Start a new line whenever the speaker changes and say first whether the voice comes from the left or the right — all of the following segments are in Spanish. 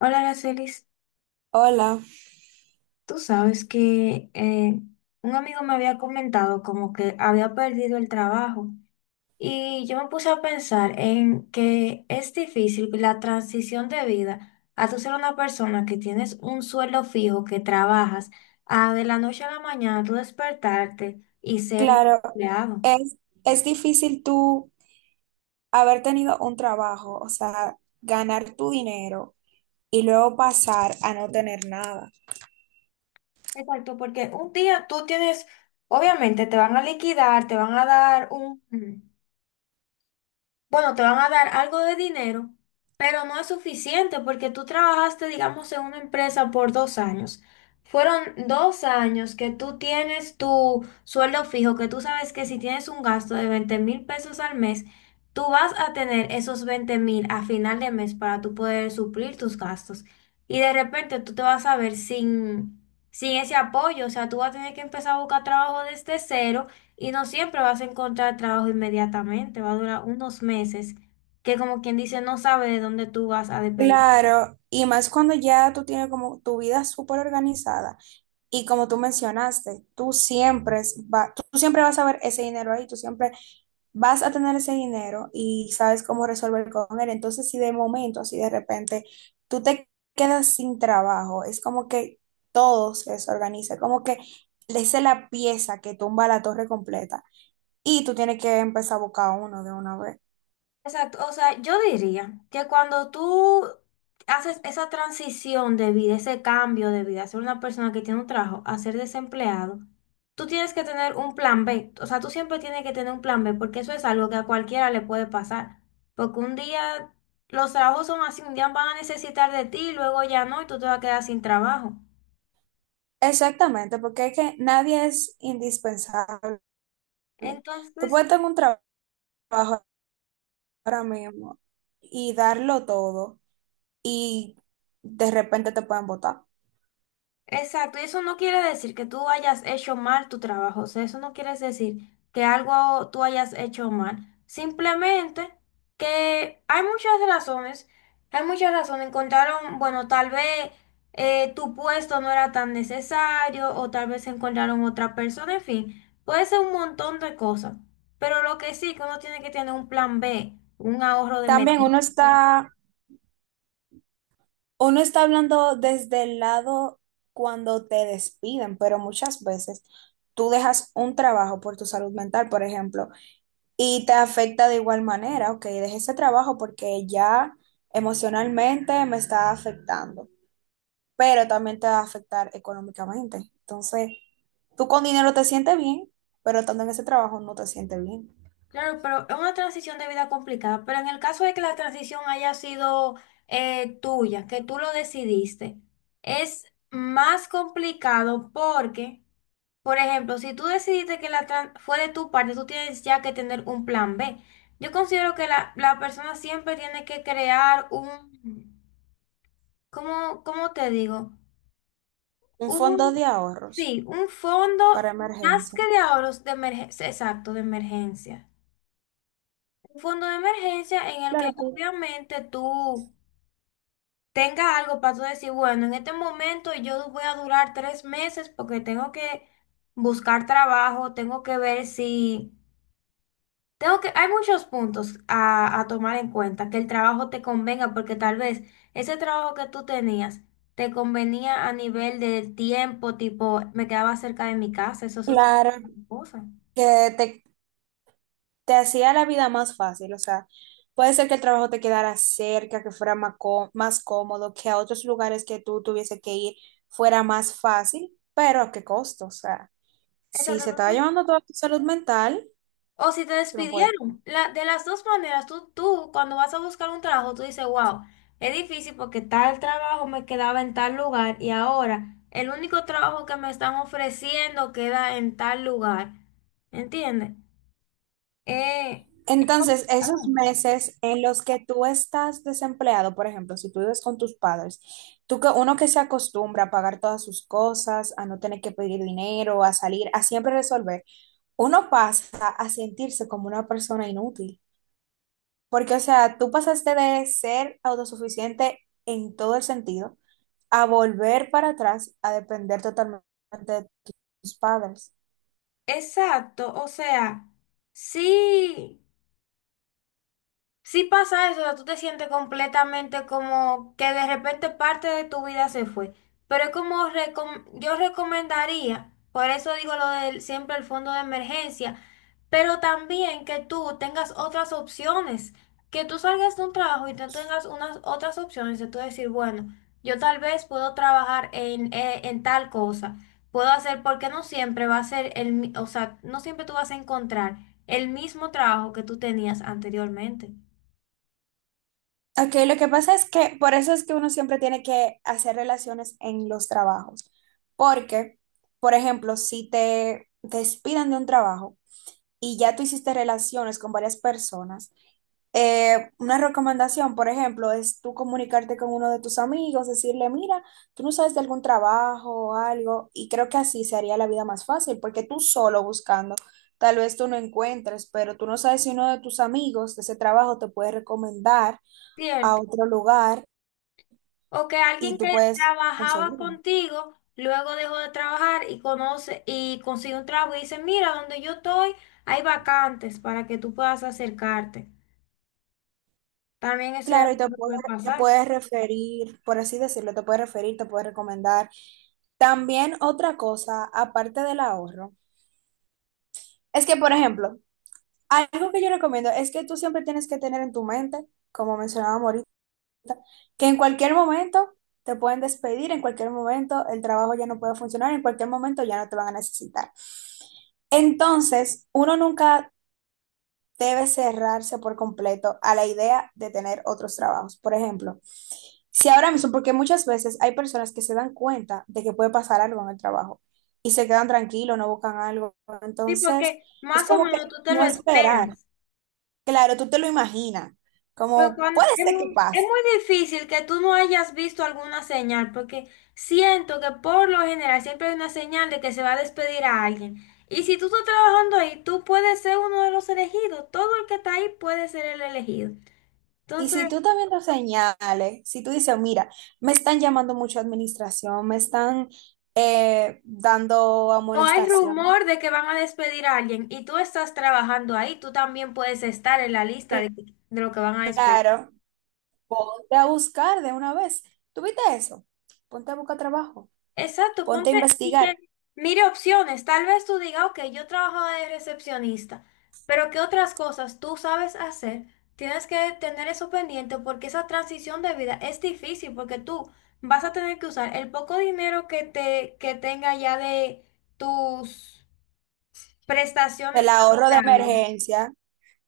left: Hola, Aracelis.
right: Hola.
left: Tú sabes que un amigo me había comentado como que había perdido el trabajo y yo me puse a pensar en que es difícil la transición de vida a tú ser una persona que tienes un sueldo fijo, que trabajas, a de la noche a la mañana tú despertarte y ser
right: Claro,
left: empleado.
right: es, es difícil tú haber tenido un trabajo, o sea, ganar tu dinero y luego pasar a no tener nada.
left: Exacto, porque un día tú tienes, obviamente te van a liquidar, te van a dar un... Bueno, te van a dar algo de dinero, pero no es suficiente porque tú trabajaste, digamos, en una empresa por 2 años. Fueron 2 años que tú tienes tu sueldo fijo, que tú sabes que si tienes un gasto de 20 mil pesos al mes, tú vas a tener esos 20 mil a final de mes para tú poder suplir tus gastos. Y de repente tú te vas a ver sin ese apoyo, o sea, tú vas a tener que empezar a buscar trabajo desde cero y no siempre vas a encontrar trabajo inmediatamente, va a durar unos meses que como quien dice no sabe de dónde tú vas a depender.
right: Claro, y más cuando ya tú tienes como tu vida súper organizada y, como tú mencionaste, tú siempre, tú siempre vas a ver ese dinero ahí, tú siempre vas a tener ese dinero y sabes cómo resolver con él. Entonces, si de momento, así de repente, tú te quedas sin trabajo, es como que todo se desorganiza, como que esa es la pieza que tumba la torre completa y tú tienes que empezar a buscar uno de una vez.
left: Exacto, o sea, yo diría que cuando tú haces esa transición de vida, ese cambio de vida, ser una persona que tiene un trabajo a ser desempleado, tú tienes que tener un plan B, o sea, tú siempre tienes que tener un plan B porque eso es algo que a cualquiera le puede pasar, porque un día los trabajos son así, un día van a necesitar de ti, luego ya no, y tú te vas a quedar sin trabajo.
right: Exactamente, porque es que nadie es indispensable. Tú
left: Entonces,
right: puedes tener un trabajo ahora mismo y darlo todo y de repente te pueden votar.
left: exacto, y eso no quiere decir que tú hayas hecho mal tu trabajo, o sea, eso no quiere decir que algo tú hayas hecho mal, simplemente que hay muchas razones, encontraron, bueno, tal vez tu puesto no era tan necesario o tal vez encontraron otra persona, en fin, puede ser un montón de cosas, pero lo que sí, que uno tiene que tener un plan B, un ahorro de
right: También uno
left: emergencia.
right: está. Uno está hablando desde el lado cuando te despiden, pero muchas veces tú dejas un trabajo por tu salud mental, por ejemplo, y te afecta de igual manera. Ok, dejé ese trabajo porque ya emocionalmente me está afectando, pero también te va a afectar económicamente. Entonces, tú con dinero te sientes bien, pero estando en ese trabajo no te sientes bien.
left: Claro, pero es una transición de vida complicada, pero en el caso de que la transición haya sido tuya, que tú lo decidiste, es más complicado porque, por ejemplo, si tú decidiste que fue de tu parte, tú tienes ya que tener un plan B. Yo considero que la persona siempre tiene que crear un, ¿cómo te digo?
right: Un
left: Un,
right: fondo de ahorros
left: sí, un fondo
right: para
left: más
right: emergencia.
left: que de ahorros de emergencia, exacto, de emergencia. Un fondo de emergencia en el que
right: Claro, pues.
left: obviamente tú tengas algo para tú decir, bueno, en este momento yo voy a durar 3 meses porque tengo que buscar trabajo, tengo que ver si... Tengo que, hay muchos puntos a tomar en cuenta, que el trabajo te convenga, porque tal vez ese trabajo que tú tenías te convenía a nivel de tiempo, tipo, me quedaba cerca de mi casa, eso es otra
right: Claro,
left: cosa.
right: que te te hacía la vida más fácil, o sea, puede ser que el trabajo te quedara cerca, que fuera más, más cómodo, que a otros lugares que tú tuviese que ir fuera más fácil, pero ¿a qué costo? O sea, si
left: Exacto,
right: se estaba llevando toda tu salud mental,
left: o si te
right: tú no puedes.
left: despidieron. De las dos maneras, tú cuando vas a buscar un trabajo, tú dices, wow, es difícil porque tal trabajo me quedaba en tal lugar y ahora el único trabajo que me están ofreciendo queda en tal lugar. ¿Entiendes? Eh, es
right: Entonces, esos
left: complicado.
right: meses en los que tú estás desempleado, por ejemplo, si tú vives con tus padres, tú que uno que se acostumbra a pagar todas sus cosas, a no tener que pedir dinero, a salir, a siempre resolver, uno pasa a sentirse como una persona inútil. Porque, o sea, tú pasaste de ser autosuficiente en todo el sentido a volver para atrás a depender totalmente de tus padres.
left: Exacto, o sea, sí. Sí pasa eso, o sea, tú te sientes completamente como que de repente parte de tu vida se fue. Pero es como yo recomendaría, por eso digo lo del siempre el fondo de emergencia, pero también que tú tengas otras opciones, que tú salgas de un trabajo y tú tengas unas otras opciones de tú decir, bueno, yo tal vez puedo trabajar en tal cosa, puedo hacer, porque no siempre va a ser o sea, no siempre tú vas a encontrar el mismo trabajo que tú tenías anteriormente.
right: Ok, lo que pasa es que por eso es que uno siempre tiene que hacer relaciones en los trabajos. Porque, por ejemplo, si te despidan de un trabajo y ya tú hiciste relaciones con varias personas, una recomendación, por ejemplo, es tú comunicarte con uno de tus amigos, decirle, mira, tú no sabes de algún trabajo o algo, y creo que así se haría la vida más fácil, porque tú solo buscando, tal vez tú no encuentres, pero tú no sabes si uno de tus amigos de ese trabajo te puede recomendar a
left: Cierto.
right: otro lugar
left: O que
right: y
left: alguien
right: tú
left: que
right: puedes
left: trabajaba
right: conseguirlo.
left: contigo luego dejó de trabajar y conoce y consigue un trabajo y dice, mira, donde yo estoy hay vacantes para que tú puedas acercarte. También eso
right: Claro, y te puede-,
left: puede
right: te
left: pasar.
right: puedes referir, por así decirlo, te puedes referir, te puedes recomendar. También otra cosa, aparte del ahorro, es que, por ejemplo, algo que yo recomiendo es que tú siempre tienes que tener en tu mente, como mencionábamos ahorita, que en cualquier momento te pueden despedir, en cualquier momento el trabajo ya no puede funcionar, en cualquier momento ya no te van a necesitar. Entonces, uno nunca debe cerrarse por completo a la idea de tener otros trabajos. Por ejemplo, si ahora mismo, porque muchas veces hay personas que se dan cuenta de que puede pasar algo en el trabajo y se quedan tranquilos, no buscan algo.
left: Sí,
right: Entonces,
left: porque
right: es
left: más o
right: como que
left: menos tú te lo
right: no esperar.
left: esperas.
right: Claro, tú te lo imaginas,
left: Pero
right: como puede ser que
left: es
right: pase.
left: muy difícil que tú no hayas visto alguna señal, porque siento que por lo general siempre hay una señal de que se va a despedir a alguien. Y si tú estás trabajando ahí, tú puedes ser uno de los elegidos. Todo el que está ahí puede ser el elegido.
right: Y
left: Entonces,
right: si tú también lo señales, si tú dices, mira, me están llamando mucho a administración, me están dando
left: o hay
right: amonestación,
left: rumor de que van a despedir a alguien y tú estás trabajando ahí, tú también puedes estar en la lista de lo que van a despedir.
right: claro, ponte a buscar de una vez. ¿Tuviste eso? Ponte a buscar trabajo,
left: Exacto,
right: ponte a
left: ponte y que
right: investigar
left: mire opciones. Tal vez tú digas, ok, yo trabajo de recepcionista, pero ¿qué otras cosas tú sabes hacer? Tienes que tener eso pendiente porque esa transición de vida es difícil porque tú vas a tener que usar el poco dinero que tenga ya de tus
right: el
left: prestaciones
right: ahorro de
left: laborales
right: emergencia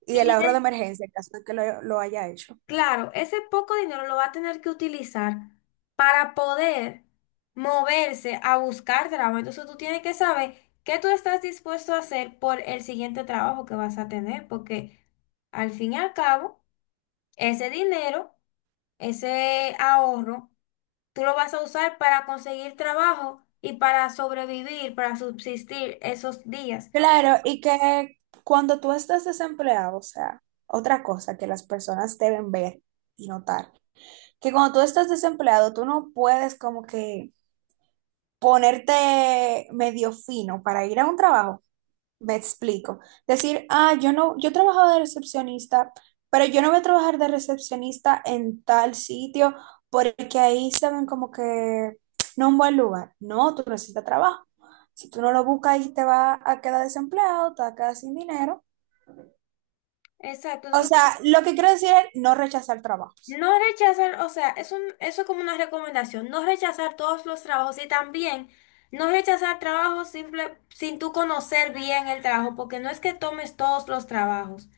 right: y el
left: y
right: ahorro de
left: de
right: emergencia en caso de que lo haya hecho.
left: claro, ese poco dinero lo va a tener que utilizar para poder moverse a buscar trabajo. Entonces tú tienes que saber qué tú estás dispuesto a hacer por el siguiente trabajo que vas a tener, porque al fin y al cabo, ese dinero, ese ahorro, tú lo vas a usar para conseguir trabajo y para sobrevivir, para subsistir esos días.
right: Claro, y que cuando tú estás desempleado, o sea, otra cosa que las personas deben ver y notar, que cuando tú estás desempleado, tú no puedes como que ponerte medio fino para ir a un trabajo, me explico. Decir, ah, yo no, yo trabajaba de recepcionista, pero yo no voy a trabajar de recepcionista en tal sitio porque ahí se ven como que no un buen lugar. No, tú necesitas trabajo. Si tú no lo buscas ahí te vas a quedar desempleado, te vas a quedar sin dinero.
left: Exacto.
right: O sea, lo que quiero decir es no rechazar trabajos.
left: No rechazar, o sea, es un, eso es como una recomendación, no rechazar todos los trabajos y también no rechazar trabajos simple, sin tú conocer bien el trabajo, porque no es que tomes todos los trabajos,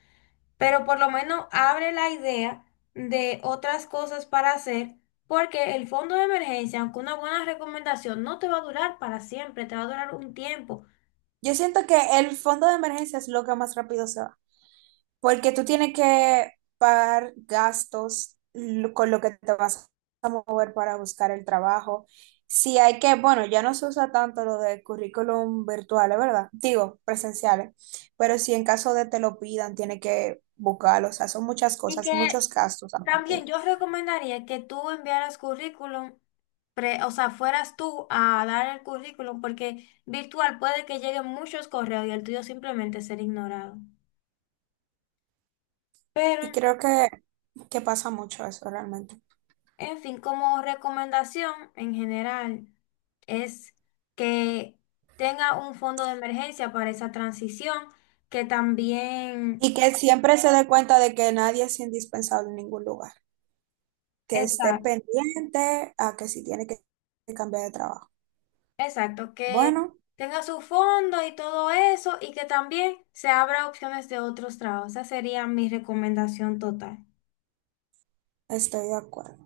left: pero por lo menos abre la idea de otras cosas para hacer, porque el fondo de emergencia, aunque una buena recomendación, no te va a durar para siempre, te va a durar un tiempo.
right: Yo siento que el fondo de emergencia es lo que más rápido se va. Porque tú tienes que pagar gastos con lo que te vas a mover para buscar el trabajo. Si hay que, bueno, ya no se usa tanto lo de currículum virtuales, ¿verdad? Digo, presenciales. Pero si en caso de te lo pidan, tiene que buscarlo. O sea, son muchas
left: Y
right: cosas,
left: que
right: muchos gastos aparte.
left: también yo recomendaría que tú enviaras currículum, o sea, fueras tú a dar el currículum, porque virtual puede que lleguen muchos correos y el tuyo simplemente ser ignorado. Pero,
right: Y creo que pasa mucho eso realmente.
left: en fin, como recomendación en general, es que tenga un fondo de emergencia para esa transición, que también,
right: Y que siempre se dé cuenta de que nadie es indispensable en ningún lugar. Que esté pendiente a que si tiene que cambiar de trabajo.
left: exacto, que
right: Bueno.
left: tenga su fondo y todo eso y que también se abra opciones de otros trabajos. Esa sería mi recomendación total.
right: Estoy de acuerdo.